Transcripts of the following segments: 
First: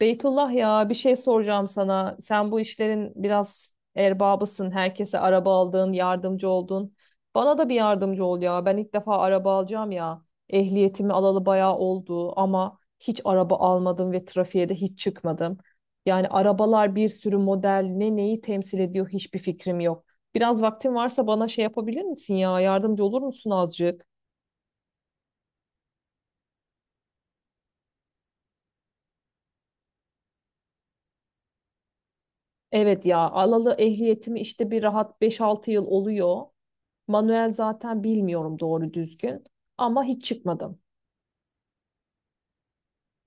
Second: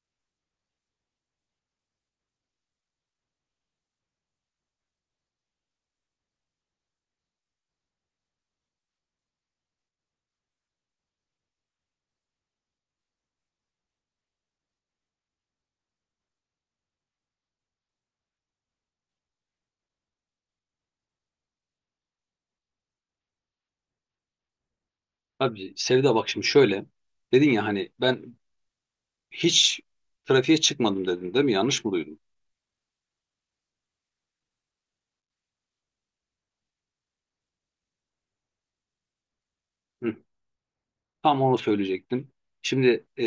Beytullah ya bir şey soracağım sana. Sen bu işlerin biraz erbabısın. Herkese araba aldın, yardımcı oldun. Bana da bir yardımcı ol ya. Ben ilk defa araba alacağım ya. Ehliyetimi alalı bayağı oldu ama hiç araba almadım ve trafiğe de hiç çıkmadım. Yani arabalar bir sürü model neyi temsil ediyor hiçbir fikrim yok. Biraz vaktin varsa bana şey yapabilir misin ya? Yardımcı olur musun azıcık? Abi Sevda, bak şimdi şöyle. Dedin ya hani ben hiç trafiğe çıkmadım dedin değil mi? Yanlış mı duydum? Evet ya alalı ehliyetimi işte bir rahat 5-6 yıl oluyor. Manuel zaten bilmiyorum doğru düzgün ama Hı. hiç çıkmadım. Tam onu söyleyecektim. Şimdi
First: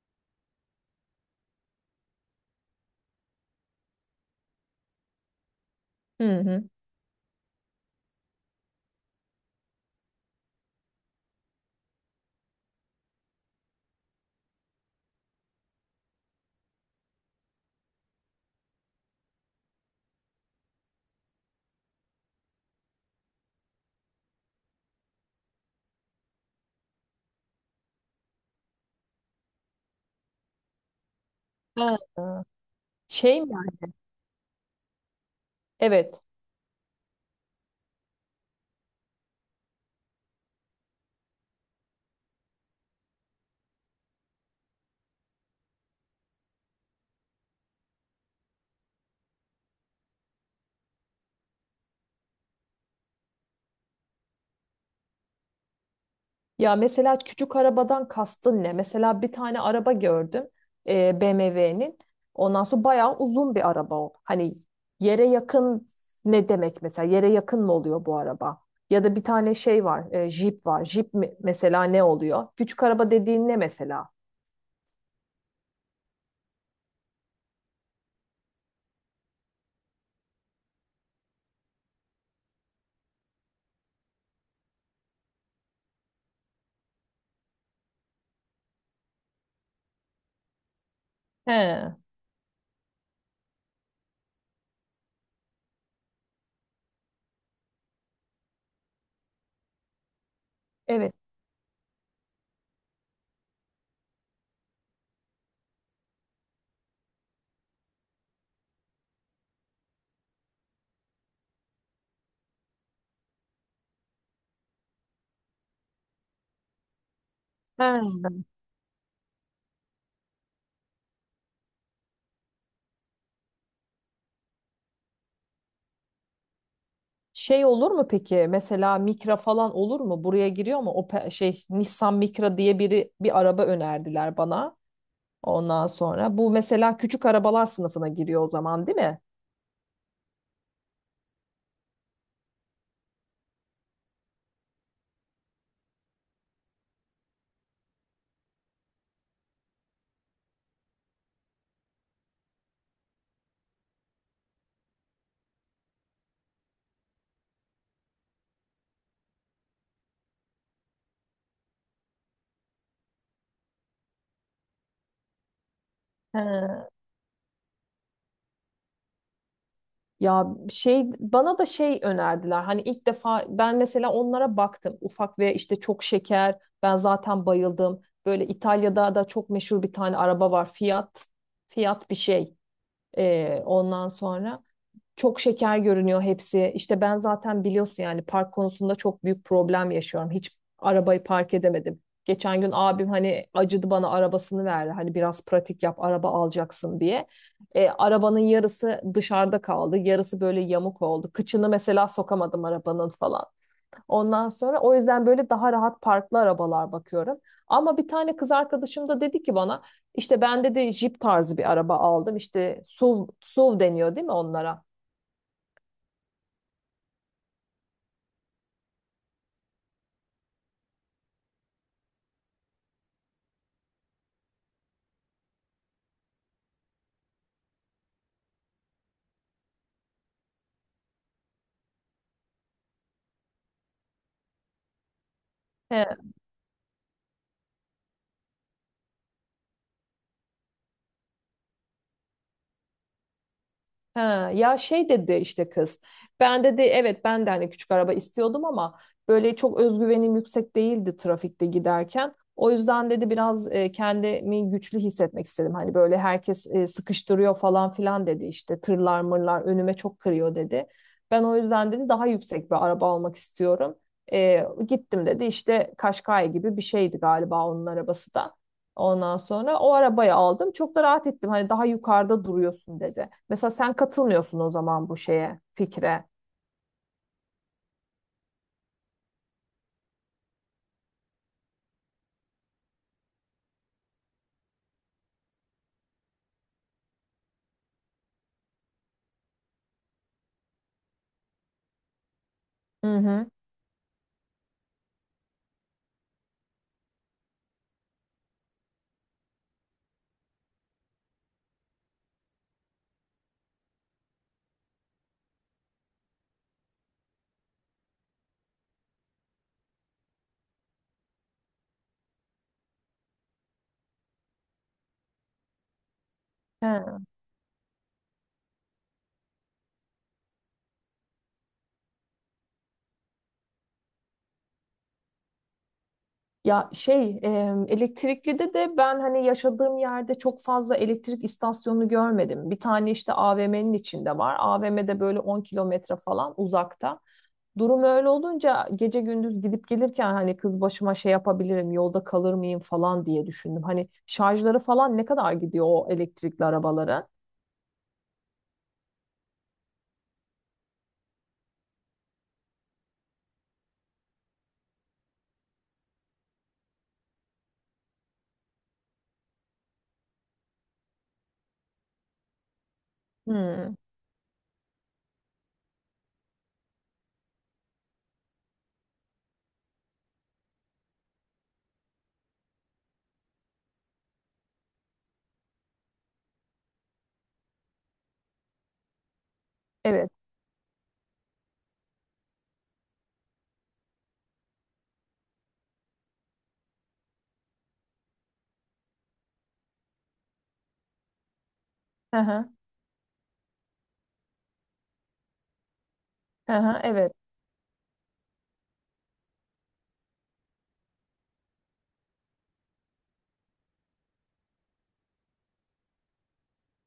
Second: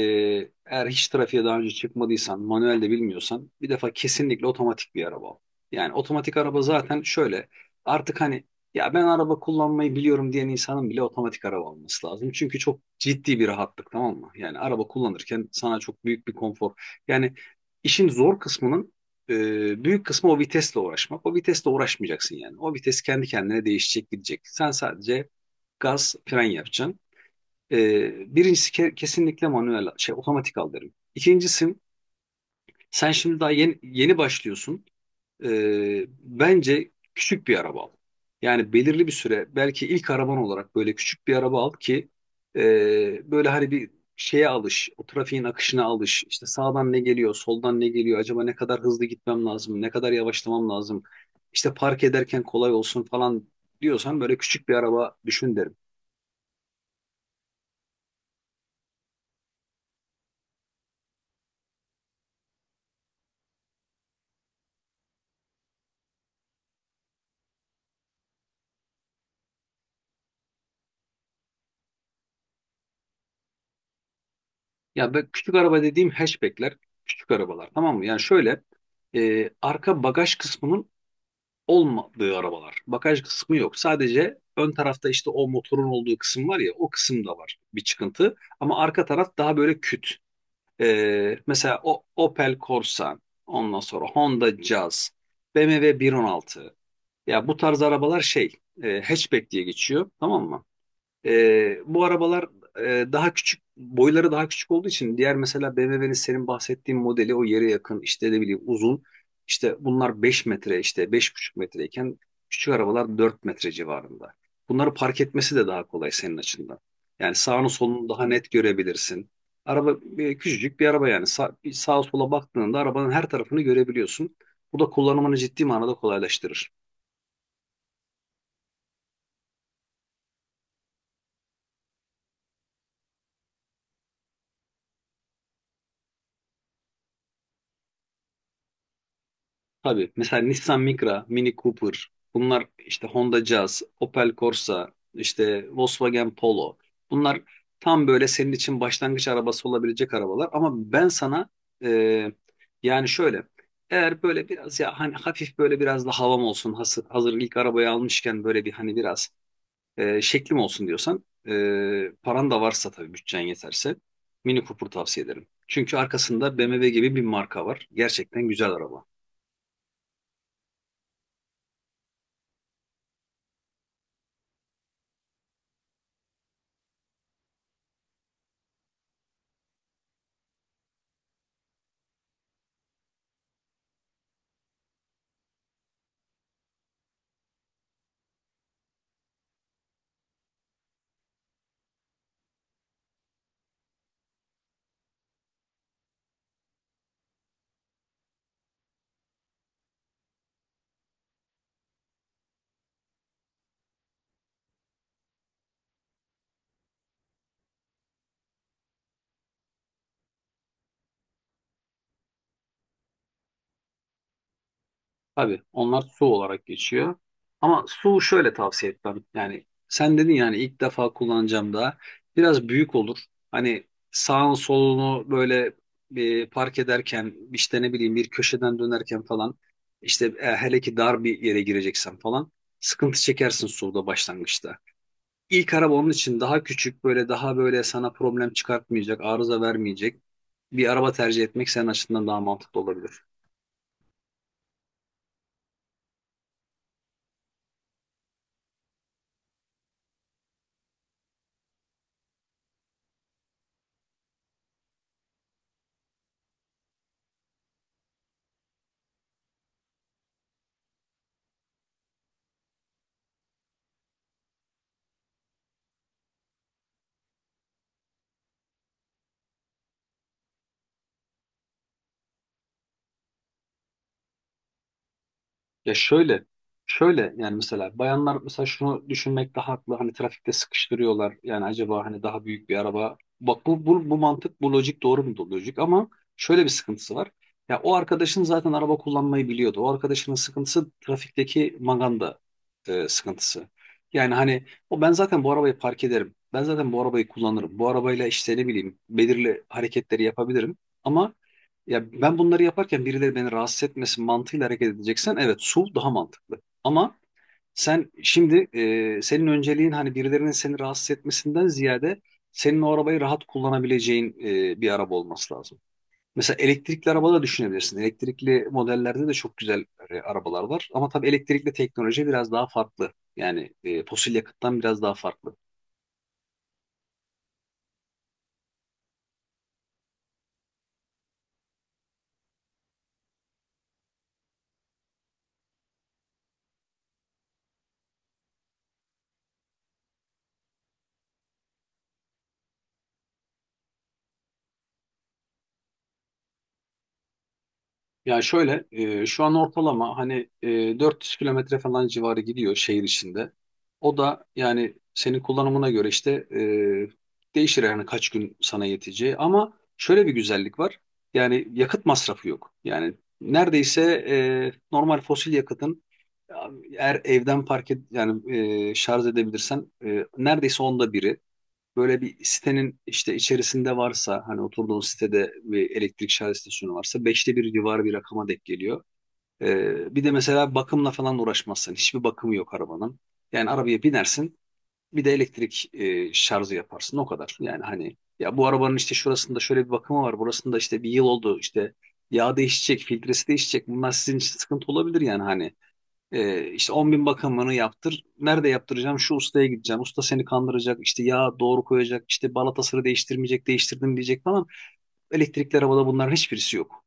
eğer hiç trafiğe daha önce çıkmadıysan, manuel de bilmiyorsan bir defa kesinlikle otomatik bir araba al. Yani otomatik Hı araba hı. zaten şöyle artık hani, ya ben araba kullanmayı biliyorum diyen insanın bile otomatik araba alması lazım. Çünkü çok ciddi bir rahatlık, tamam mı? Yani araba kullanırken sana çok büyük bir konfor. Yani işin zor kısmının büyük kısmı o vitesle uğraşmak. O vitesle uğraşmayacaksın yani. O vites kendi kendine değişecek, gidecek. Sen sadece gaz, fren yapacaksın. Birincisi, kesinlikle manuel şey otomatik al derim. İkincisi, Ha. sen şimdi Şey daha mi? yeni başlıyorsun. Evet. Bence küçük bir araba al. Yani belirli bir süre belki ilk araban olarak böyle küçük bir araba al ki böyle hani bir şeye alış, o trafiğin akışına alış. İşte sağdan ne geliyor, soldan ne geliyor, acaba ne kadar hızlı gitmem lazım, ne kadar yavaşlamam lazım. İşte park ederken kolay olsun falan diyorsan böyle küçük bir araba düşün derim. Ya mesela küçük arabadan kastın ne? Mesela bir tane araba gördüm. BMW'nin. Ondan sonra bayağı uzun bir araba o. Hani yere yakın ne demek mesela? Yere yakın mı oluyor bu araba? Ya da bir tane şey var, jip var. Mesela ne oluyor? Küçük araba dediğin ne mesela? Ya ben küçük araba dediğim hatchbackler, küçük arabalar, tamam mı? Yani şöyle arka bagaj kısmının olmadığı arabalar. Bagaj kısmı yok. Sadece ön tarafta işte o motorun olduğu kısım var ya, o kısımda var bir çıkıntı. Ama arka taraf daha böyle küt. Mesela He, o Opel Corsa, ondan sonra Honda Jazz, BMW 116. Ya bu tarz arabalar şey, hatchback diye geçiyor, tamam mı? evet. Bu arabalar daha küçük, boyları daha küçük olduğu için; diğer, mesela BMW'nin senin bahsettiğin modeli o yere yakın, işte ne bileyim, uzun. İşte bunlar 5 metre, işte 5,5 metreyken küçük arabalar 4 metre civarında. Bunları park etmesi de daha kolay senin açından. Yani sağını solunu daha He. net görebilirsin. Araba, küçücük bir araba yani, bir sağa sola baktığında arabanın her tarafını görebiliyorsun. Bu da kullanımını ciddi manada kolaylaştırır. Şey olur mu peki? Mesela Micra falan olur mu? Buraya giriyor mu? O pe- şey Nissan Micra diye biri bir araba önerdiler bana. Ondan sonra bu mesela küçük arabalar sınıfına giriyor o zaman değil mi? Tabii, mesela Nissan Micra, Mini Cooper, bunlar, işte Honda Jazz, Opel Corsa, işte Volkswagen Polo. Bunlar tam böyle senin için başlangıç arabası olabilecek arabalar ama ben sana e, yani şöyle, eğer böyle biraz, ya hani, hafif böyle biraz da havam olsun, hazır ilk arabayı almışken böyle bir, hani biraz şeklim olsun diyorsan, paran da varsa tabii, bütçen yeterse Mini Cooper tavsiye ederim. Çünkü arkasında BMW Ha, gibi bir marka var. Gerçekten güzel araba. ya şey bana da şey önerdiler. Hani ilk defa ben mesela onlara baktım. Ufak ve işte çok şeker. Ben zaten bayıldım. Böyle İtalya'da da çok meşhur bir tane araba var. Fiat. Fiat bir şey. Ondan sonra. Çok şeker görünüyor hepsi. İşte ben zaten biliyorsun yani park konusunda çok büyük problem yaşıyorum. Hiç arabayı park edemedim. Geçen gün abim hani acıdı bana arabasını verdi. Hani biraz pratik yap araba alacaksın diye. Arabanın yarısı dışarıda kaldı. Yarısı böyle yamuk oldu. Kıçını mesela sokamadım arabanın falan. Ondan sonra o yüzden böyle daha rahat parklı arabalar bakıyorum. Ama bir tane kız arkadaşım da dedi ki bana işte ben dedi Jeep tarzı bir araba aldım. İşte SUV, SUV deniyor değil mi onlara? Tabii, onlar su olarak geçiyor. Ama su şöyle, tavsiye etmem. Yani sen dedin yani ilk defa kullanacağım da, biraz büyük olur. Hani sağın solunu böyle, park ederken işte ne bileyim, bir köşeden dönerken falan, işte hele ki dar bir yere gireceksen falan, sıkıntı çekersin suda başlangıçta. İlk araba, He, onun için daha küçük, böyle daha böyle sana problem çıkartmayacak, arıza vermeyecek bir araba tercih etmek senin açısından daha mantıklı olabilir. ha, ya şey dedi işte kız. Ben dedi evet ben de hani küçük araba istiyordum ama böyle çok özgüvenim yüksek değildi trafikte giderken. O yüzden dedi biraz kendimi güçlü hissetmek istedim. Hani böyle herkes sıkıştırıyor falan filan dedi işte tırlar mırlar önüme çok kırıyor dedi. Ben o yüzden dedi daha yüksek bir araba almak istiyorum. Gittim dedi işte Kaşkay gibi bir şeydi galiba onun arabası da. Ondan sonra o arabayı aldım. Çok da rahat ettim. Hani daha yukarıda duruyorsun dedi. Mesela sen katılmıyorsun o zaman bu şeye, Ya fikre. şöyle, yani mesela bayanlar, mesela şunu düşünmek daha haklı. Hani trafikte sıkıştırıyorlar. Yani acaba hani daha büyük bir araba. Bak, bu mantık, bu lojik doğru mu? Lojik, ama şöyle bir sıkıntısı var. Ya o arkadaşın zaten araba kullanmayı biliyordu. O arkadaşının sıkıntısı trafikteki maganda Hı hı. sıkıntısı. Yani hani, o, ben zaten bu arabayı park ederim. Ben zaten bu arabayı kullanırım. Bu arabayla, işte ne bileyim, belirli hareketleri yapabilirim. Ama ya ben bunları yaparken birileri beni rahatsız etmesin mantığıyla hareket edeceksen, evet, su daha mantıklı. Ama sen şimdi, senin önceliğin hani birilerinin seni rahatsız etmesinden ziyade, senin o arabayı rahat kullanabileceğin bir araba olması lazım. Mesela elektrikli He. araba da düşünebilirsin. Elektrikli modellerde de çok güzel arabalar var. Ama tabii elektrikli teknoloji biraz daha farklı. Yani fosil yakıttan biraz daha farklı. Ya şey elektrikli de ben hani yaşadığım yerde çok fazla elektrik istasyonu görmedim. Bir tane işte AVM'nin içinde var. AVM'de böyle 10 km falan uzakta. Durum öyle olunca gece gündüz gidip gelirken hani kız başıma şey yapabilirim, yolda kalır mıyım falan diye düşündüm. Hani şarjları falan ne kadar gidiyor o elektrikli arabaların? Ya şöyle, şu an ortalama hani 400 kilometre falan civarı gidiyor şehir içinde. O da yani senin kullanımına göre işte değişir yani, kaç gün sana yeteceği. Ama şöyle bir güzellik var. Yani yakıt masrafı yok. Yani Hmm, neredeyse normal fosil yakıtın, eğer evden park et yani, şarj edebilirsen neredeyse onda biri, böyle bir sitenin işte içerisinde varsa, hani oturduğun sitede bir elektrik şarj istasyonu varsa, beşte bir civarı bir rakama denk geliyor. Bir de evet. mesela bakımla falan uğraşmazsın. Hiçbir bakımı yok arabanın. Yani arabaya binersin, bir de elektrik şarjı yaparsın, o kadar. Yani hani, ya bu arabanın işte şurasında şöyle bir bakımı var. Burasında işte bir yıl oldu, işte Hı yağ hı, değişecek, filtresi değişecek. Bunlar sizin için sıkıntı olabilir yani hani. Hı İşte hı, 10 bin evet. bakımını yaptır. Nerede yaptıracağım? Şu ustaya gideceğim. Usta seni kandıracak. İşte yağ doğru koyacak. İşte balatasını değiştirmeyecek. Değiştirdim diyecek falan. Elektrikli arabada bunların hiçbirisi yok.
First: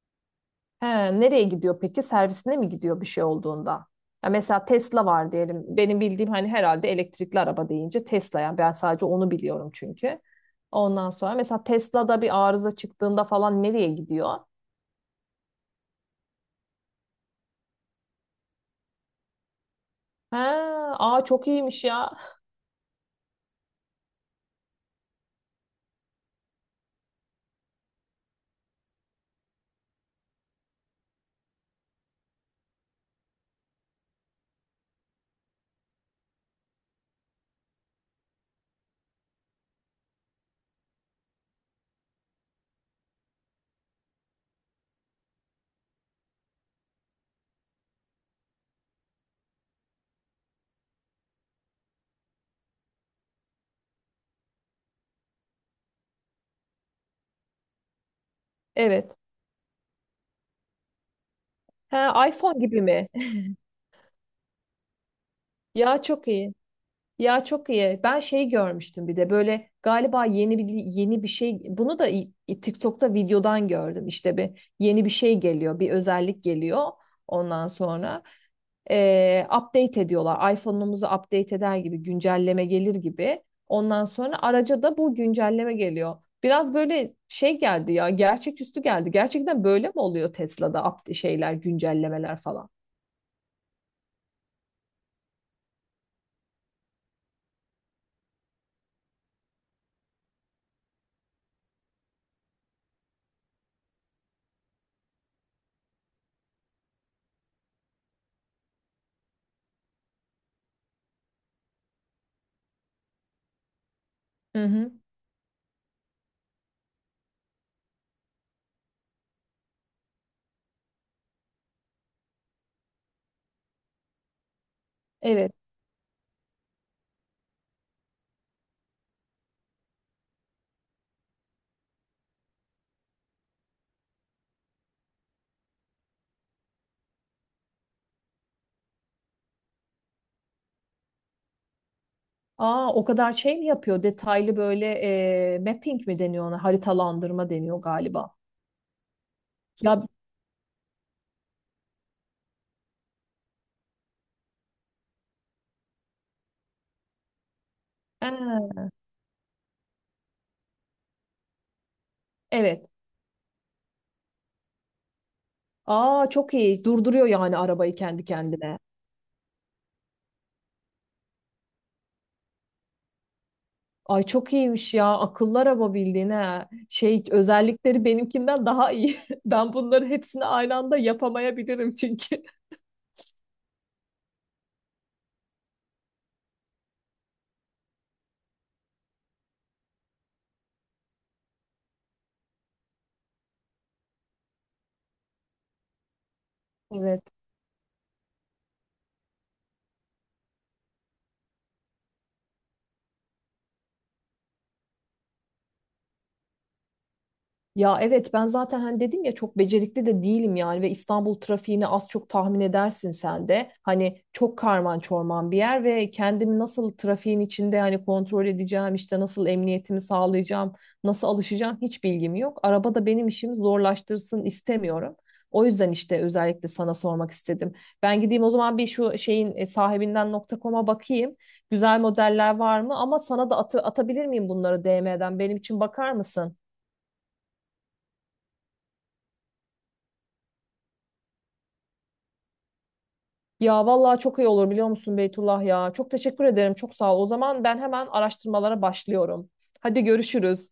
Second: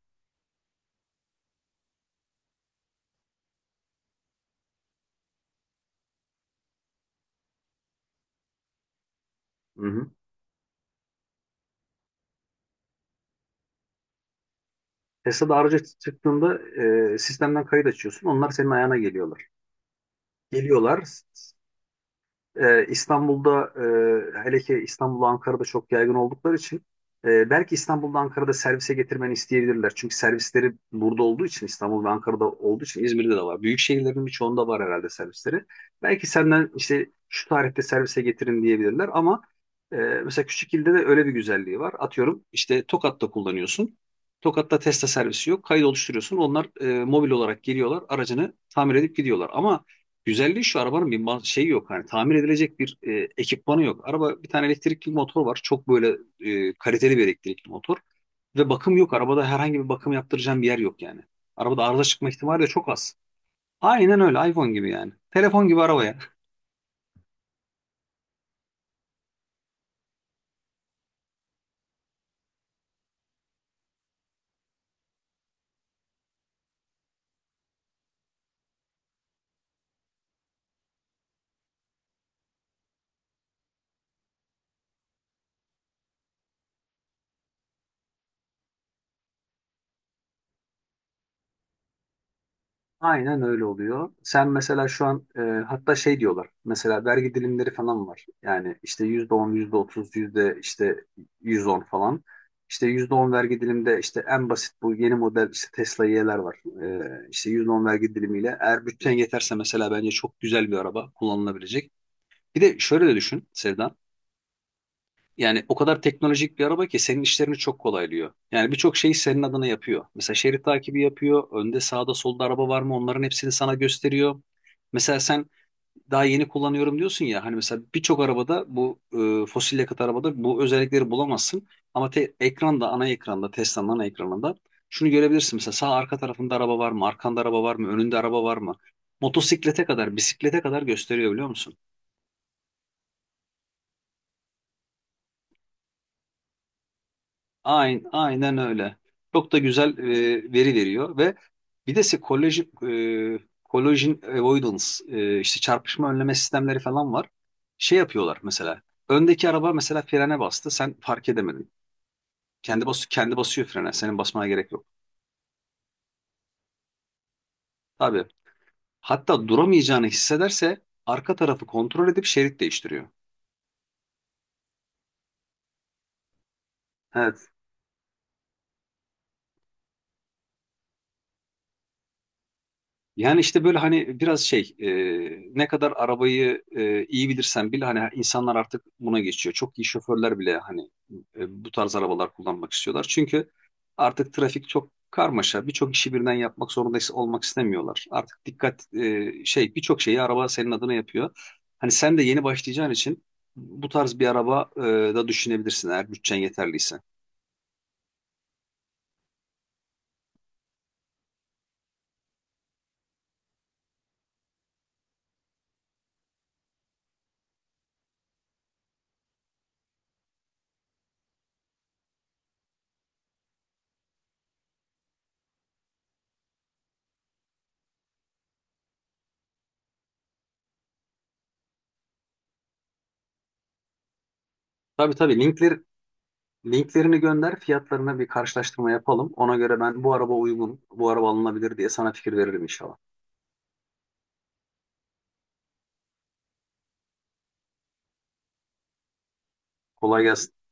He, nereye gidiyor peki? Servisine mi gidiyor bir şey olduğunda? Ya mesela Tesla var diyelim. Benim bildiğim hani herhalde elektrikli araba deyince Tesla yani ben sadece onu biliyorum Hı hı. çünkü. Ondan sonra mesela Tesla'da bir arıza çıktığında falan nereye gidiyor? Tesla'da araca çıktığında, sistemden kayıt açıyorsun. Onlar senin ayağına geliyorlar. He, Geliyorlar. aa çok iyiymiş ya. İstanbul'da, hele ki İstanbul'da, Ankara'da çok yaygın oldukları için, belki İstanbul'da, Ankara'da servise getirmeni isteyebilirler. Çünkü servisleri burada olduğu için, İstanbul ve Ankara'da olduğu için, İzmir'de de var. Büyük şehirlerin birçoğunda var herhalde servisleri. Belki senden işte şu tarihte servise getirin diyebilirler, ama mesela küçük ilde de öyle bir güzelliği var. Atıyorum, işte Tokat'ta kullanıyorsun. Tokat'ta Tesla servisi yok. Kayıt oluşturuyorsun. Onlar mobil olarak geliyorlar. Aracını tamir edip gidiyorlar. Ama güzelliği şu: arabanın bir şeyi yok. Hani tamir edilecek bir ekipmanı yok. Araba, bir tane elektrikli motor var. Çok böyle kaliteli bir elektrikli motor. Ve bakım yok. Evet. Arabada herhangi bir bakım yaptıracağım bir yer yok yani. Arabada He, arıza çıkma iPhone ihtimali de gibi çok mi? az. Aynen öyle. iPhone gibi yani. Telefon gibi Ya arabaya. çok iyi. Ya çok iyi. Ben şey görmüştüm bir de böyle galiba yeni bir şey bunu da TikTok'ta videodan gördüm. İşte bir yeni bir şey geliyor, bir özellik geliyor ondan sonra. Update ediyorlar. iPhone'umuzu update eder gibi güncelleme gelir gibi. Ondan sonra araca da bu güncelleme geliyor. Biraz böyle şey geldi ya, gerçeküstü geldi. Gerçekten böyle mi oluyor Tesla'da şeyler, güncellemeler falan? Aynen öyle oluyor. Sen mesela şu an hatta şey diyorlar. Mesela vergi dilimleri falan var. Yani işte %10, yüzde otuz, yüzde işte 110 falan. İşte %10 vergi dilimde, işte en basit bu yeni model, işte Tesla Y'ler var. İşte yüzde on vergi dilimiyle, eğer bütçen yeterse, mesela bence çok güzel bir araba kullanılabilecek. Bir de şöyle de düşün Sevda. Hı hı. Yani o kadar teknolojik bir araba ki senin işlerini çok kolaylıyor. Yani birçok şeyi senin adına yapıyor. Mesela şerit takibi yapıyor. Önde, sağda, solda araba var mı, onların hepsini sana gösteriyor. Mesela sen Evet. daha yeni kullanıyorum diyorsun ya, hani mesela birçok arabada bu, fosil yakıt arabada bu özellikleri bulamazsın. Ama ekranda, ana ekranda, Tesla'nın ana ekranında şunu görebilirsin: mesela sağ arka tarafında araba var mı? Arkanda araba var mı? Önünde araba var mı? Motosiklete kadar, bisiklete kadar gösteriyor, biliyor musun? Aa, o kadar şey mi yapıyor? Detaylı böyle mapping mi deniyor ona? Haritalandırma deniyor Aynen, galiba. aynen öyle. Çok da güzel Ya, veri veriyor ve bir de size e, collision avoidance, işte çarpışma önleme sistemleri falan var. Şey ha, yapıyorlar mesela. Öndeki araba mesela frene bastı. Sen fark edemedin. evet. Kendi basıyor frene. Senin basmana gerek yok. Aa çok iyi. Durduruyor yani arabayı Tabii. kendi kendine. Hatta duramayacağını hissederse arka tarafı kontrol edip şerit değiştiriyor. Ay çok iyiymiş ya. Akıllı araba bildiğin ha. Şey Evet. özellikleri benimkinden daha iyi. Ben bunları hepsini aynı anda yapamayabilirim çünkü. Yani işte böyle hani biraz şey, ne kadar arabayı iyi bilirsen bil, hani insanlar artık buna geçiyor. Çok iyi şoförler bile hani bu tarz arabalar kullanmak istiyorlar. Çünkü artık trafik çok karmaşa. Birçok işi birden yapmak zorunda Evet. olmak istemiyorlar. Artık dikkat, şey, birçok şeyi araba senin adına yapıyor. Hani sen de yeni başlayacağın için bu tarz bir araba, da düşünebilirsin, eğer bütçen yeterliyse. Ya evet ben zaten hani dedim ya çok becerikli de değilim yani ve İstanbul trafiğini az çok tahmin edersin sen de. Hani çok karman çorman bir yer ve kendimi nasıl trafiğin içinde hani kontrol edeceğim işte nasıl emniyetimi sağlayacağım, nasıl alışacağım hiç bilgim yok. Araba da benim işimi zorlaştırsın istemiyorum. O yüzden işte özellikle sana sormak istedim. Ben gideyim o zaman bir şu şeyin sahibinden.com'a bakayım. Güzel modeller var mı? Ama sana da atabilir miyim bunları Tabii tabii, DM'den? Benim için linkleri bakar mısın? Linklerini gönder, fiyatlarına bir karşılaştırma yapalım. Ona göre ben bu araba uygun, bu araba alınabilir diye sana fikir veririm inşallah. Ya vallahi çok iyi olur biliyor musun Beytullah ya. Çok teşekkür ederim. Çok sağ ol. O zaman ben hemen araştırmalara başlıyorum. Hadi Kolay gelsin. görüşürüz.